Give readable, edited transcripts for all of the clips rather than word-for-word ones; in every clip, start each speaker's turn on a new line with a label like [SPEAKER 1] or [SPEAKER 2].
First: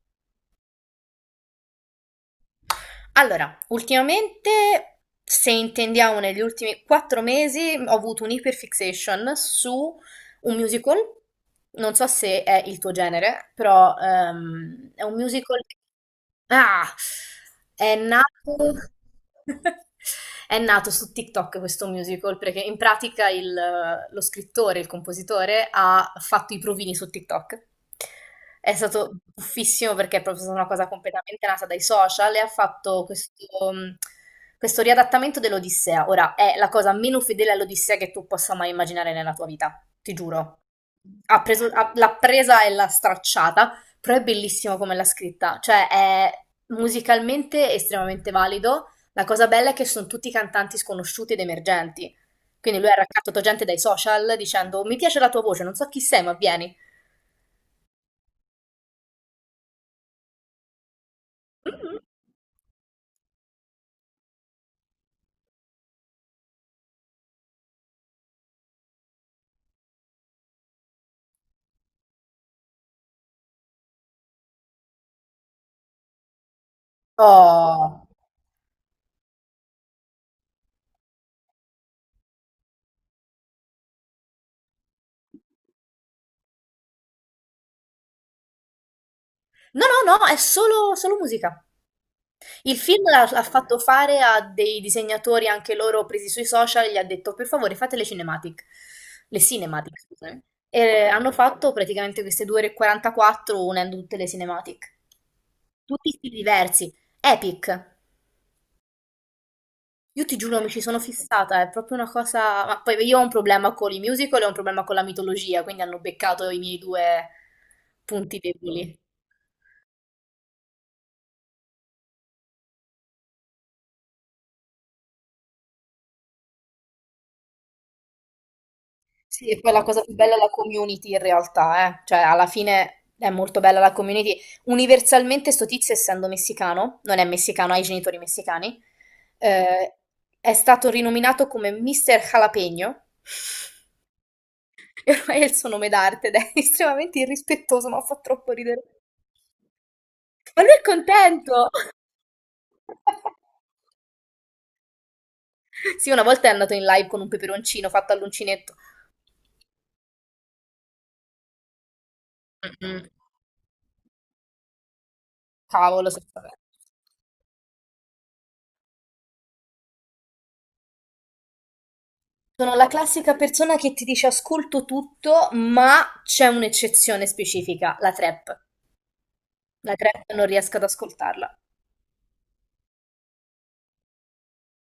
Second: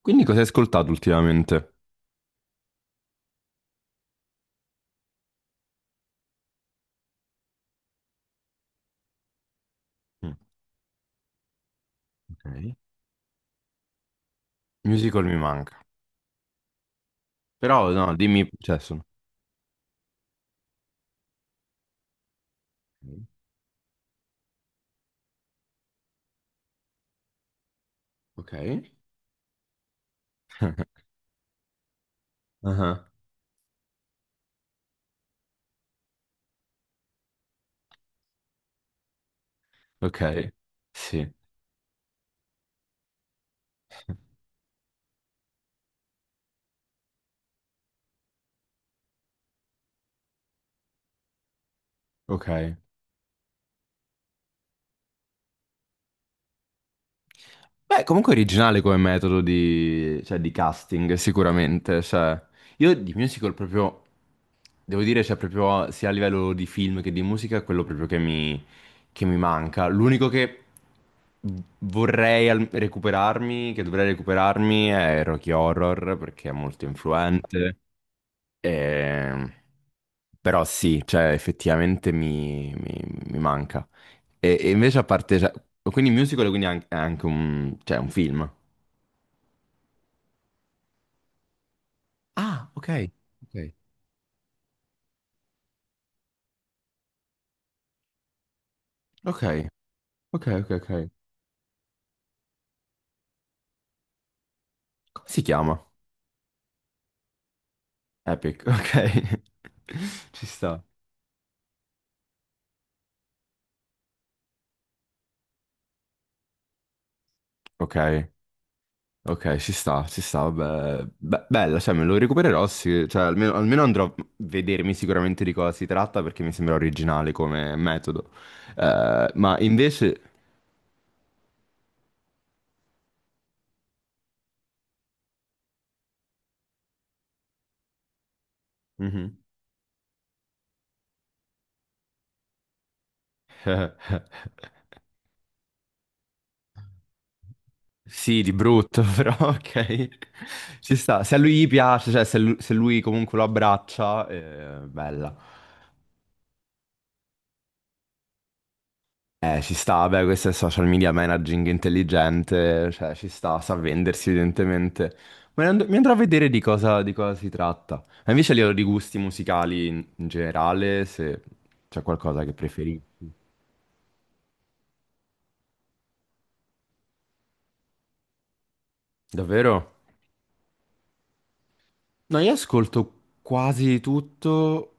[SPEAKER 1] Quindi cosa hai ascoltato ultimamente?
[SPEAKER 2] Allora, ultimamente, se intendiamo negli ultimi 4 mesi, ho avuto un'iperfixation su
[SPEAKER 1] Mm.
[SPEAKER 2] un musical. Non so se è
[SPEAKER 1] Ok,
[SPEAKER 2] il tuo genere, però è un
[SPEAKER 1] musical mi
[SPEAKER 2] musical.
[SPEAKER 1] manca.
[SPEAKER 2] Ah!
[SPEAKER 1] Però
[SPEAKER 2] È
[SPEAKER 1] no, dimmi,
[SPEAKER 2] nato.
[SPEAKER 1] cioè sono
[SPEAKER 2] È nato su TikTok questo musical perché in
[SPEAKER 1] ok.
[SPEAKER 2] pratica lo scrittore, il compositore, ha fatto i provini su TikTok.
[SPEAKER 1] Ok?
[SPEAKER 2] È stato buffissimo perché è proprio stata una cosa completamente nata dai social e ha fatto
[SPEAKER 1] Ah,
[SPEAKER 2] questo riadattamento dell'Odissea. Ora, è la cosa meno fedele all'Odissea che tu possa mai immaginare nella tua vita, ti
[SPEAKER 1] ok,
[SPEAKER 2] giuro.
[SPEAKER 1] sì,
[SPEAKER 2] L'ha presa e l'ha stracciata, però è bellissimo come l'ha scritta. Cioè, è musicalmente estremamente valido. La cosa bella è che sono tutti cantanti sconosciuti ed emergenti.
[SPEAKER 1] ok.
[SPEAKER 2] Quindi lui ha raccattato gente dai social dicendo: Mi piace la tua voce, non so chi sei, ma vieni.
[SPEAKER 1] Beh, comunque originale come metodo di, cioè, di casting, sicuramente. Cioè, io di musical proprio, devo dire, cioè, proprio sia a livello di film che di musica, è quello proprio che che mi manca. L'unico che vorrei recuperarmi, che dovrei recuperarmi, è Rocky Horror, perché è molto influente.
[SPEAKER 2] Oh!
[SPEAKER 1] Ehm, Però sì, cioè effettivamente mi manca. E invece a cioè, quindi musical, quindi è anche un, cioè, un film.
[SPEAKER 2] No, no, no, è solo musica.
[SPEAKER 1] Ah,
[SPEAKER 2] Il
[SPEAKER 1] ok,
[SPEAKER 2] film l'ha
[SPEAKER 1] ok.
[SPEAKER 2] fatto fare a dei disegnatori anche loro presi sui social, gli ha detto: "Per favore, fate le cinematic". Le
[SPEAKER 1] Ok,
[SPEAKER 2] cinematic, scusami.
[SPEAKER 1] ok, ok,
[SPEAKER 2] E
[SPEAKER 1] ok.
[SPEAKER 2] hanno fatto praticamente queste due ore e 44 unendo tutte le cinematic.
[SPEAKER 1] Come si chiama?
[SPEAKER 2] Tutti stili diversi. Epic.
[SPEAKER 1] Epic, ok.
[SPEAKER 2] Io ti
[SPEAKER 1] Ci
[SPEAKER 2] giuro, mi ci
[SPEAKER 1] sta.
[SPEAKER 2] sono fissata, è proprio una cosa, ma poi io ho un problema con i musical e ho un problema con la mitologia, quindi hanno beccato i miei due
[SPEAKER 1] Ok,
[SPEAKER 2] punti deboli.
[SPEAKER 1] ok, ci sta, vabbè. Bella, cioè me lo recupererò, sì, cioè almeno, almeno andrò a vedermi sicuramente di cosa si tratta perché mi sembra originale come metodo.
[SPEAKER 2] Sì,
[SPEAKER 1] Ma
[SPEAKER 2] e poi la cosa più bella è la community in realtà, eh. Cioè, alla fine è molto bella la community. Universalmente sto tizio, essendo messicano, non è messicano, ha i genitori messicani,
[SPEAKER 1] Mhm.
[SPEAKER 2] eh, è stato rinominato come Mr. Jalapeno, e ormai è il suo nome d'arte ed è estremamente irrispettoso, ma fa
[SPEAKER 1] Sì,
[SPEAKER 2] troppo
[SPEAKER 1] di
[SPEAKER 2] ridere.
[SPEAKER 1] brutto, però ok.
[SPEAKER 2] Ma lui è
[SPEAKER 1] Ci sta. Se a lui gli
[SPEAKER 2] contento!
[SPEAKER 1] piace, cioè se se lui, comunque lo abbraccia, bella.
[SPEAKER 2] Sì, una volta è andato in live con un peperoncino fatto all'uncinetto.
[SPEAKER 1] Ci sta, beh, questo è social media managing
[SPEAKER 2] Mm,
[SPEAKER 1] intelligente,
[SPEAKER 2] mm.
[SPEAKER 1] cioè ci sta, sa vendersi evidentemente. Ma mi
[SPEAKER 2] Cavolo,
[SPEAKER 1] andrò a vedere
[SPEAKER 2] vabbè.
[SPEAKER 1] di di cosa si tratta. Ma invece a livello di gusti musicali in generale, se c'è qualcosa che
[SPEAKER 2] Sono la
[SPEAKER 1] preferisci.
[SPEAKER 2] classica persona che ti dice ascolto tutto, ma c'è un'eccezione specifica, la trap. La
[SPEAKER 1] Davvero?
[SPEAKER 2] trap non riesco ad ascoltarla.
[SPEAKER 1] No, io ascolto quasi tutto,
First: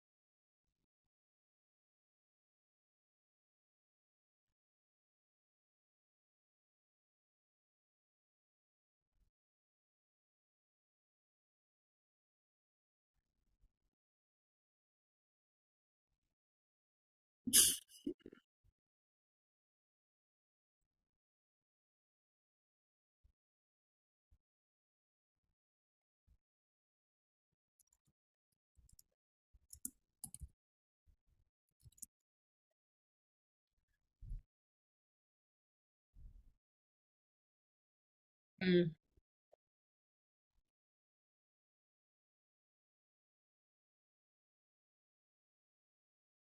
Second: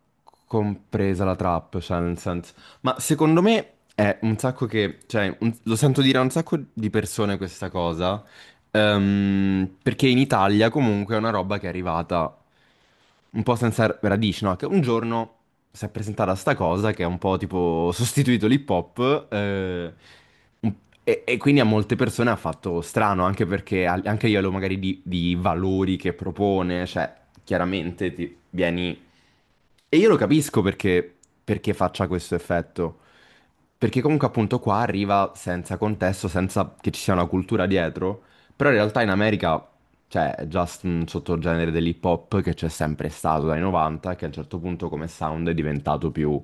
[SPEAKER 1] compresa la trap, cioè nel senso. Ma secondo me è un sacco che. Cioè, lo sento dire a un sacco di persone questa cosa, perché in Italia comunque è una roba che è arrivata un po' senza radici, no? Che un giorno si è presentata sta cosa che è un po' tipo sostituito l'hip hop un- e quindi a molte persone ha fatto strano, anche perché anche a livello magari di valori che propone, cioè chiaramente ti vieni e io lo capisco perché, perché faccia questo effetto. Perché comunque appunto qua arriva senza contesto, senza che ci sia una cultura dietro. Però in
[SPEAKER 2] Mm.
[SPEAKER 1] realtà in America c'è già un sottogenere dell'hip hop che c'è sempre stato dai 90, che a un certo punto come sound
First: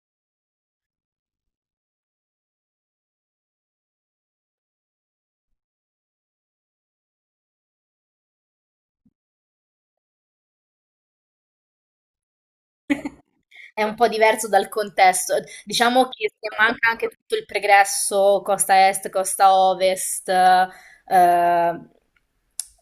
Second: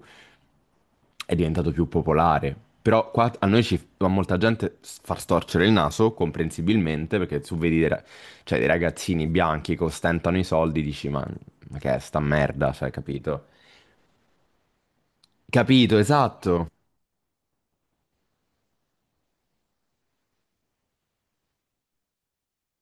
[SPEAKER 1] è diventato più popolare. Però qua a noi ci a molta gente far storcere il naso, comprensibilmente, perché tu vedi dei, cioè, dei ragazzini bianchi che ostentano i soldi, dici ma che è sta merda, cioè, capito?
[SPEAKER 2] È un po' diverso dal contesto.
[SPEAKER 1] Capito,
[SPEAKER 2] Diciamo che se
[SPEAKER 1] esatto.
[SPEAKER 2] manca anche tutto il pregresso, costa est, costa ovest,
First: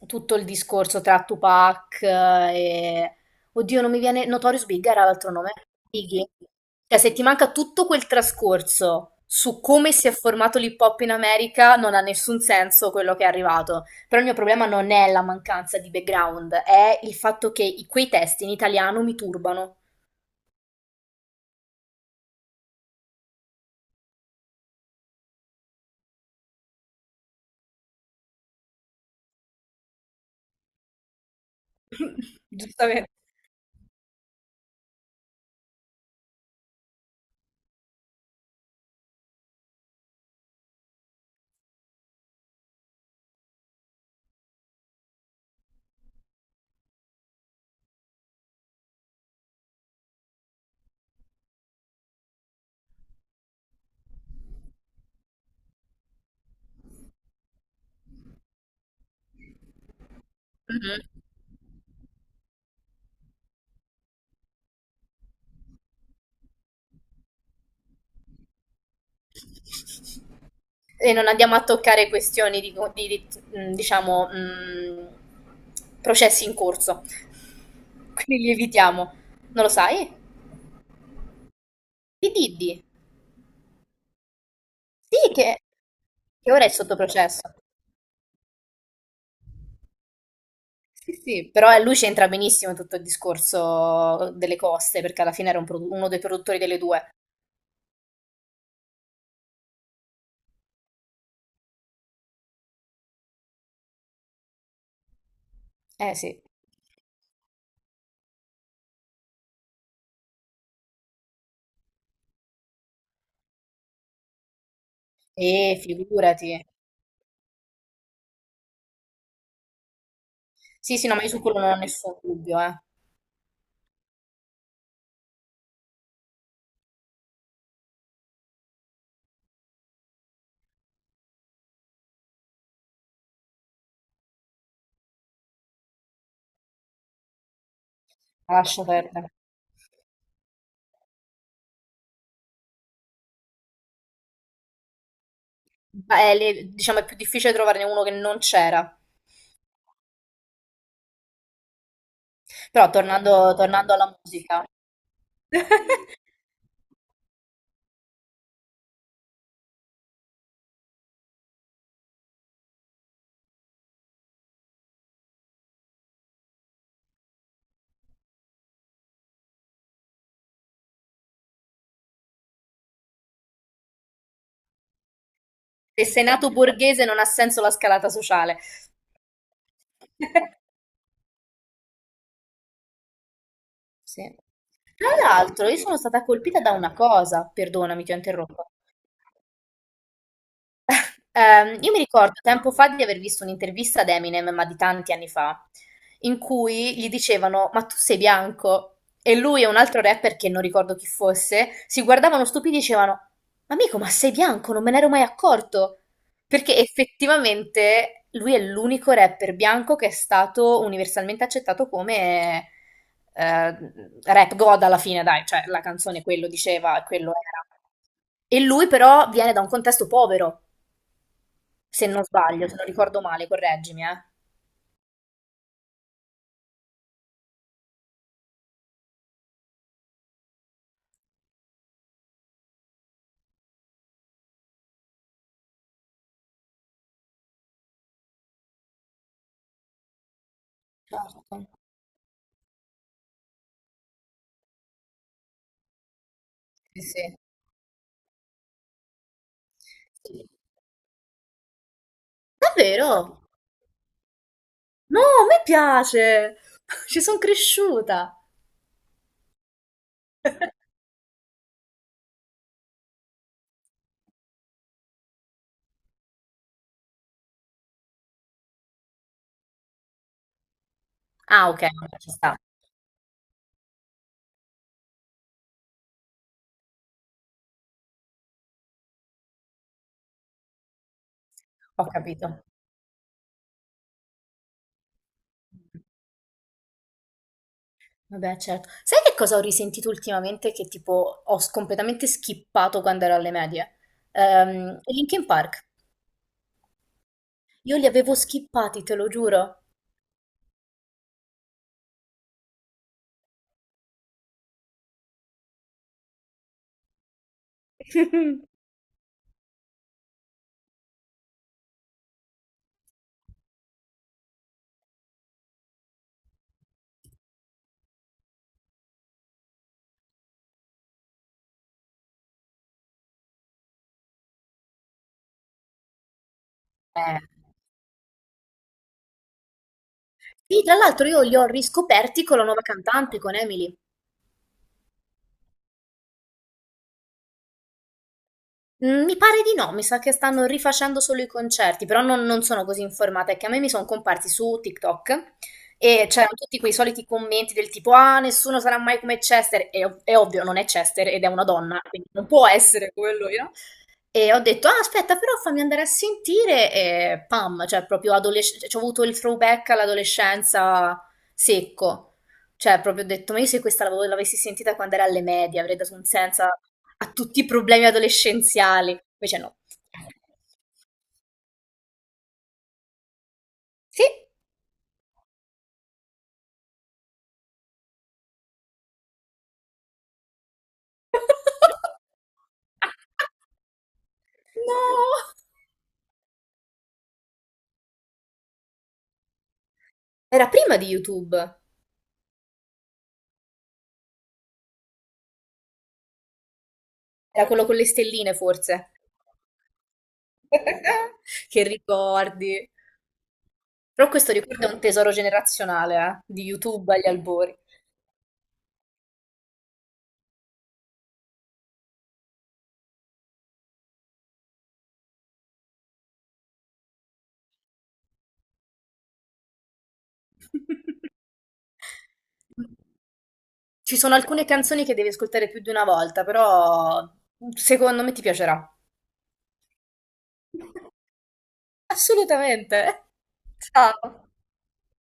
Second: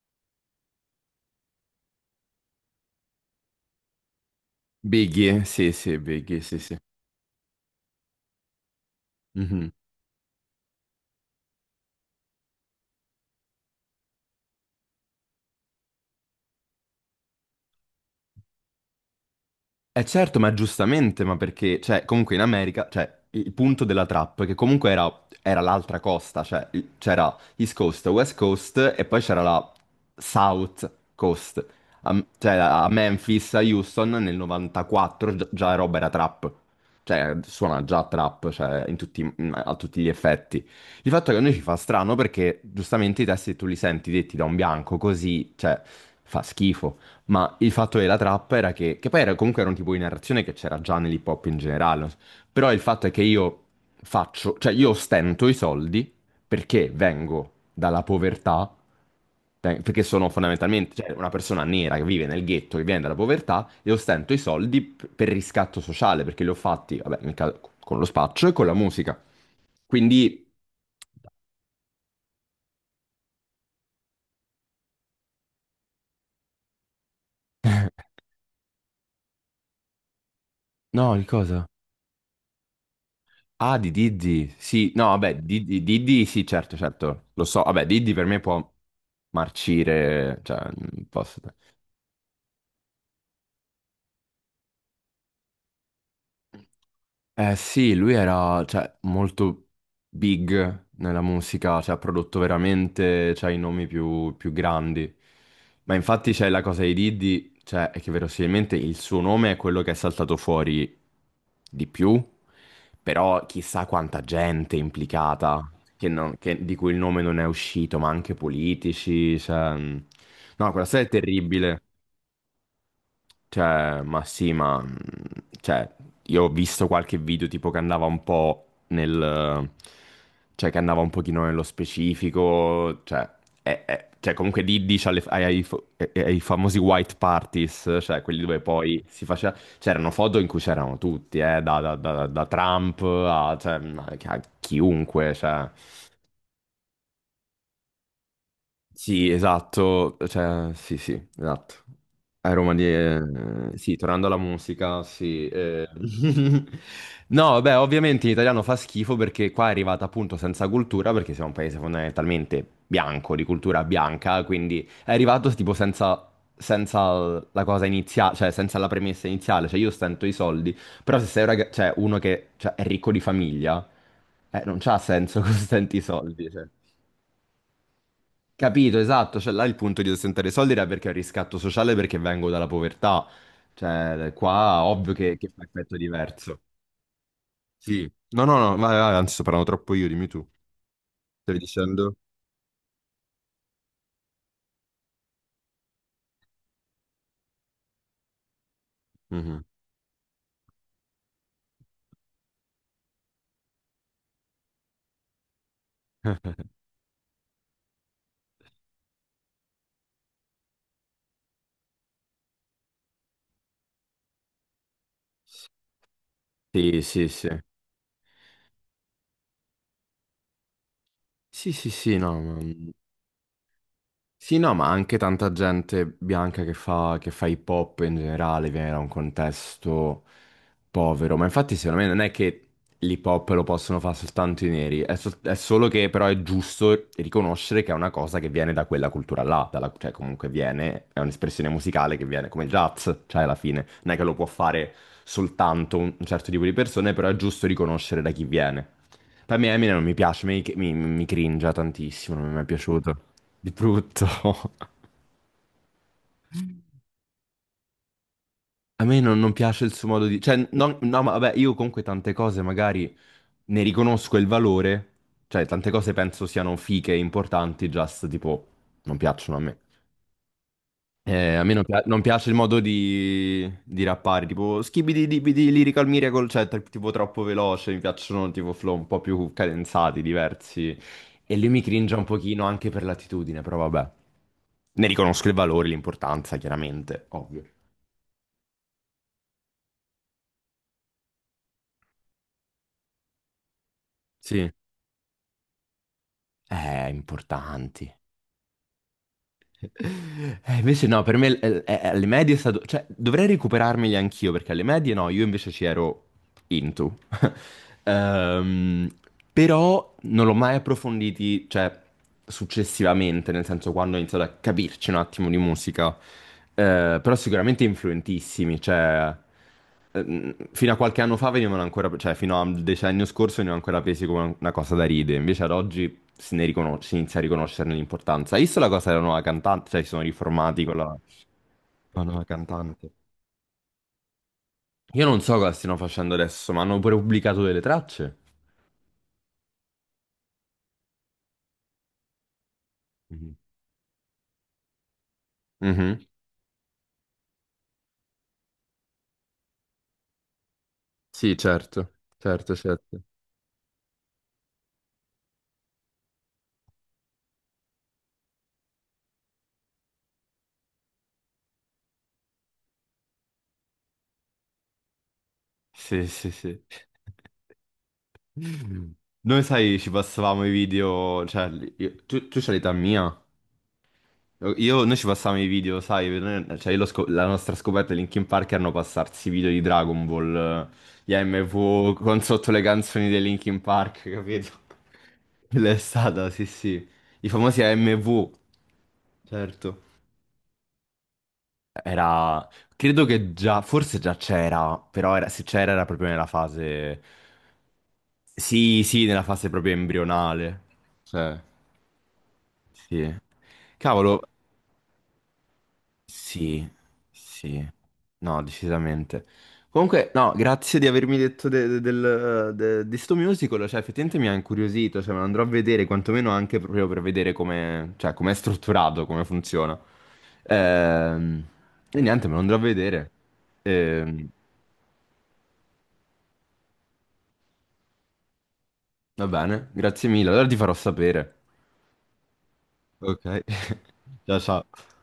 [SPEAKER 2] tutto il discorso tra Tupac, e... Oddio, non mi viene... Notorious Big era l'altro
[SPEAKER 1] Biggie,
[SPEAKER 2] nome?
[SPEAKER 1] sì, sì,
[SPEAKER 2] Biggie.
[SPEAKER 1] Biggie, sì, sì.
[SPEAKER 2] Cioè, se ti manca tutto quel trascorso su
[SPEAKER 1] Mhm.
[SPEAKER 2] come si è formato l'hip hop in America, non ha nessun senso quello che è arrivato. Però il mio problema non è la mancanza di background, è il fatto che quei testi in italiano mi turbano.
[SPEAKER 1] Eh certo, ma giustamente, ma perché, cioè, comunque in America, cioè, il punto della trap, che comunque era, era l'altra costa, cioè, c'era East Coast, West Coast, e poi c'era la South Coast, cioè, a
[SPEAKER 2] Giustamente.
[SPEAKER 1] Memphis, a Houston, nel 94, già roba era trap, cioè, suona già trap, cioè, in tutti, a tutti gli effetti. Il fatto che a noi ci fa strano perché, giustamente, i testi tu li senti detti da un bianco, così, cioè, fa schifo. Ma il fatto della trappa era che poi era, comunque era un tipo di narrazione che c'era già nell'hip hop in generale, no? Però il fatto è che io faccio, cioè io stento i soldi perché vengo dalla povertà, perché sono fondamentalmente, cioè,
[SPEAKER 2] Mhm.
[SPEAKER 1] una persona nera che vive nel ghetto, che viene dalla povertà, e ostento i soldi per riscatto sociale, perché li ho fatti, vabbè, con lo spaccio e con la musica. Quindi...
[SPEAKER 2] E non andiamo a toccare questioni di, diciamo, processi in corso. Quindi li evitiamo. Non lo sai?
[SPEAKER 1] No, di cosa?
[SPEAKER 2] Di Diddy.
[SPEAKER 1] Ah, di Diddy, sì, no,
[SPEAKER 2] Sì,
[SPEAKER 1] vabbè, Diddy, Diddy, sì,
[SPEAKER 2] che ora è
[SPEAKER 1] certo,
[SPEAKER 2] sotto
[SPEAKER 1] certo, lo
[SPEAKER 2] processo.
[SPEAKER 1] so, vabbè, Diddy per me può marcire, cioè, non
[SPEAKER 2] Sì,
[SPEAKER 1] posso.
[SPEAKER 2] sì. Però lui c'entra benissimo in tutto il discorso delle coste, perché alla fine era un uno dei produttori delle due.
[SPEAKER 1] Eh sì, lui era, cioè, molto big nella musica, cioè, ha prodotto veramente, cioè, i nomi più grandi. Ma
[SPEAKER 2] Eh
[SPEAKER 1] infatti
[SPEAKER 2] sì.
[SPEAKER 1] c'è la cosa di Diddy, cioè, è che verosimilmente il suo nome è quello che è saltato fuori di più, però chissà quanta gente è implicata,
[SPEAKER 2] E
[SPEAKER 1] che
[SPEAKER 2] figurati.
[SPEAKER 1] di cui il nome non è uscito, ma anche politici, cioè... mm. No, quella
[SPEAKER 2] Sì,
[SPEAKER 1] storia
[SPEAKER 2] sì,
[SPEAKER 1] è
[SPEAKER 2] no, ma io su quello non ho
[SPEAKER 1] terribile.
[SPEAKER 2] nessun dubbio, eh.
[SPEAKER 1] Cioè, ma sì, ma... cioè, io ho visto qualche video tipo che andava un po' nel... Cioè, che andava un pochino nello specifico, cioè... cioè, comunque lì dice ai famosi white parties, cioè quelli dove
[SPEAKER 2] Lascia
[SPEAKER 1] poi si
[SPEAKER 2] perdere.
[SPEAKER 1] faceva... C'erano foto in cui c'erano tutti, da Trump a, cioè, a a chiunque, cioè...
[SPEAKER 2] Beh, diciamo è più difficile trovarne uno che non c'era.
[SPEAKER 1] Sì, esatto, cioè, sì, sì, esatto. A Roma di...
[SPEAKER 2] Però tornando, tornando
[SPEAKER 1] sì,
[SPEAKER 2] alla
[SPEAKER 1] tornando alla
[SPEAKER 2] musica,
[SPEAKER 1] musica, sì. Eh. No, vabbè, ovviamente in italiano fa schifo perché qua è arrivata appunto senza cultura, perché siamo un paese fondamentalmente bianco, di cultura bianca, quindi è arrivato tipo senza, senza la cosa iniziale, cioè senza la premessa iniziale, cioè io stento i soldi, però se sei un cioè, uno che cioè, è ricco di famiglia, non c'ha senso che stenti i
[SPEAKER 2] se sei
[SPEAKER 1] soldi,
[SPEAKER 2] nato
[SPEAKER 1] cioè.
[SPEAKER 2] borghese non ha senso la scalata sociale.
[SPEAKER 1] Capito, esatto, cioè là il punto di ostentare i soldi era perché è un riscatto sociale perché vengo dalla povertà,
[SPEAKER 2] Sì.
[SPEAKER 1] cioè qua
[SPEAKER 2] Tra
[SPEAKER 1] ovvio che fa
[SPEAKER 2] l'altro, io
[SPEAKER 1] effetto
[SPEAKER 2] sono stata colpita
[SPEAKER 1] diverso.
[SPEAKER 2] da una cosa, perdonami,
[SPEAKER 1] Sì,
[SPEAKER 2] ti ho
[SPEAKER 1] no, no,
[SPEAKER 2] interrotto.
[SPEAKER 1] no, vai, vai, anzi sto parlando troppo io, dimmi tu, stavi
[SPEAKER 2] Io mi
[SPEAKER 1] dicendo?
[SPEAKER 2] ricordo tempo fa di aver visto un'intervista ad Eminem, ma di tanti anni fa, in cui gli dicevano: Ma tu sei bianco? E
[SPEAKER 1] Mhm.
[SPEAKER 2] lui e un altro rapper che non ricordo chi fosse si guardavano stupidi e dicevano: Amico, ma sei bianco? Non me ne ero mai accorto. Perché effettivamente lui è l'unico rapper bianco che è stato universalmente accettato come eh, rap god alla fine, dai, cioè la canzone quello
[SPEAKER 1] Sì,
[SPEAKER 2] diceva,
[SPEAKER 1] sì,
[SPEAKER 2] quello
[SPEAKER 1] sì,
[SPEAKER 2] era. E lui però viene da un contesto povero.
[SPEAKER 1] sì, sì,
[SPEAKER 2] Se
[SPEAKER 1] sì,
[SPEAKER 2] non
[SPEAKER 1] no,
[SPEAKER 2] sbaglio, se non ricordo male, correggimi, eh.
[SPEAKER 1] sì, no, ma anche tanta gente bianca che fa hip hop in generale viene da un contesto povero, ma infatti secondo me non è che l'hip hop lo possono fare soltanto i neri, è, è solo che però è giusto riconoscere che è una cosa che viene da quella cultura là, cioè comunque viene, è
[SPEAKER 2] Certo.
[SPEAKER 1] un'espressione musicale che viene come il jazz, cioè alla fine non è che lo può fare soltanto un certo tipo di
[SPEAKER 2] Sì,
[SPEAKER 1] persone, però è
[SPEAKER 2] sì.
[SPEAKER 1] giusto riconoscere da chi viene. Per me Eminem non mi piace,
[SPEAKER 2] Sì.
[SPEAKER 1] mi cringia tantissimo, non mi è mai piaciuto.
[SPEAKER 2] Davvero?
[SPEAKER 1] Di brutto.
[SPEAKER 2] No, a me piace! Ci sono cresciuta.
[SPEAKER 1] A me non piace il suo modo di. Cioè, no, ma vabbè, io comunque tante cose magari ne riconosco il valore, cioè tante cose penso siano fiche, importanti, just tipo, non piacciono a me. A
[SPEAKER 2] Ah,
[SPEAKER 1] me
[SPEAKER 2] ok,
[SPEAKER 1] non
[SPEAKER 2] ci
[SPEAKER 1] piace il
[SPEAKER 2] sta.
[SPEAKER 1] modo di rappare, tipo skibidi dibidi lyrical miracle, cioè tipo troppo veloce, mi piacciono tipo flow un po' più cadenzati, diversi. E lui mi
[SPEAKER 2] Ho
[SPEAKER 1] cringe un
[SPEAKER 2] capito.
[SPEAKER 1] pochino anche per l'attitudine, però vabbè. Ne riconosco il valore, l'importanza, chiaramente, ovvio.
[SPEAKER 2] Vabbè, certo. Sai che cosa ho risentito ultimamente, che tipo ho completamente skippato quando ero alle medie?
[SPEAKER 1] Sì.
[SPEAKER 2] I Linkin Park. Io li
[SPEAKER 1] Importanti.
[SPEAKER 2] avevo skippati, te lo giuro.
[SPEAKER 1] Invece no, per me alle medie è stato... Cioè, dovrei recuperarmeli anch'io, perché alle medie no, io invece ci ero into. Ehm, Però non l'ho mai approfonditi, cioè, successivamente, nel senso quando ho iniziato a capirci un attimo di musica. Però sicuramente influentissimi, cioè... fino a qualche anno fa venivano ancora, cioè fino al decennio scorso venivano ancora presi come una cosa da ride, invece ad oggi se si
[SPEAKER 2] Eh.
[SPEAKER 1] inizia a riconoscerne l'importanza. Hai visto la cosa della nuova cantante? Cioè, si sono
[SPEAKER 2] Sì,
[SPEAKER 1] riformati
[SPEAKER 2] tra
[SPEAKER 1] con
[SPEAKER 2] l'altro io li ho
[SPEAKER 1] la nuova
[SPEAKER 2] riscoperti con la nuova
[SPEAKER 1] cantante.
[SPEAKER 2] cantante, con Emily.
[SPEAKER 1] Io non so cosa stiano facendo adesso, ma hanno pure pubblicato delle tracce.
[SPEAKER 2] Mhmm, mi pare di no, mi sa che stanno rifacendo solo i concerti, però non sono così informata,
[SPEAKER 1] Mhm.
[SPEAKER 2] è che a me mi son comparsi su TikTok
[SPEAKER 1] Mhm.
[SPEAKER 2] e c'erano tutti quei soliti commenti del tipo: "Ah, nessuno sarà mai come Chester", è ovvio, non è Chester ed è
[SPEAKER 1] Sì,
[SPEAKER 2] una donna,
[SPEAKER 1] certo,
[SPEAKER 2] quindi non può
[SPEAKER 1] certo,
[SPEAKER 2] essere
[SPEAKER 1] certo.
[SPEAKER 2] come lui, no? E ho detto, ah, aspetta, però fammi andare a sentire e pam, cioè proprio adolescenza, ho avuto il throwback all'adolescenza secco. Cioè proprio ho detto, ma io se questa l'avessi sentita quando era alle medie avrei dato un
[SPEAKER 1] Sì, sì,
[SPEAKER 2] senso a
[SPEAKER 1] sì.
[SPEAKER 2] a tutti i problemi adolescenziali. Invece
[SPEAKER 1] Noi,
[SPEAKER 2] no.
[SPEAKER 1] sai, ci passavamo i video, cioè, tu c'hai l'età mia.
[SPEAKER 2] Sì.
[SPEAKER 1] Io, noi ci passavamo i video, sai, cioè, io la nostra scoperta di Linkin Park erano passarsi i video di Dragon Ball, gli AMV, con sotto le canzoni dei Linkin Park, capito?
[SPEAKER 2] No!
[SPEAKER 1] Quella è stata, sì, sì. I famosi AMV, certo.
[SPEAKER 2] Era prima di YouTube,
[SPEAKER 1] Era, credo che già, forse già c'era, però se c'era era proprio nella fase,
[SPEAKER 2] era quello con le stelline
[SPEAKER 1] sì,
[SPEAKER 2] forse.
[SPEAKER 1] sì, nella fase proprio embrionale, cioè,
[SPEAKER 2] Che ricordi.
[SPEAKER 1] sì.
[SPEAKER 2] Però
[SPEAKER 1] Cavolo,
[SPEAKER 2] questo ricordo è un tesoro generazionale, di
[SPEAKER 1] sì,
[SPEAKER 2] YouTube agli albori.
[SPEAKER 1] sì, no, decisamente. Comunque, no, grazie di avermi detto del, di sto musical, cioè effettivamente mi ha incuriosito, cioè me lo andrò a vedere, quantomeno anche proprio per vedere come, cioè, com'è strutturato, come funziona. Ehm, e niente, me lo andrò a vedere.
[SPEAKER 2] Ci sono
[SPEAKER 1] Ehm,
[SPEAKER 2] alcune canzoni che devi ascoltare più di una volta, però secondo me ti piacerà.
[SPEAKER 1] va bene, grazie mille, allora ti farò sapere.
[SPEAKER 2] Assolutamente.
[SPEAKER 1] Ok,
[SPEAKER 2] Ciao.
[SPEAKER 1] ciao ciao.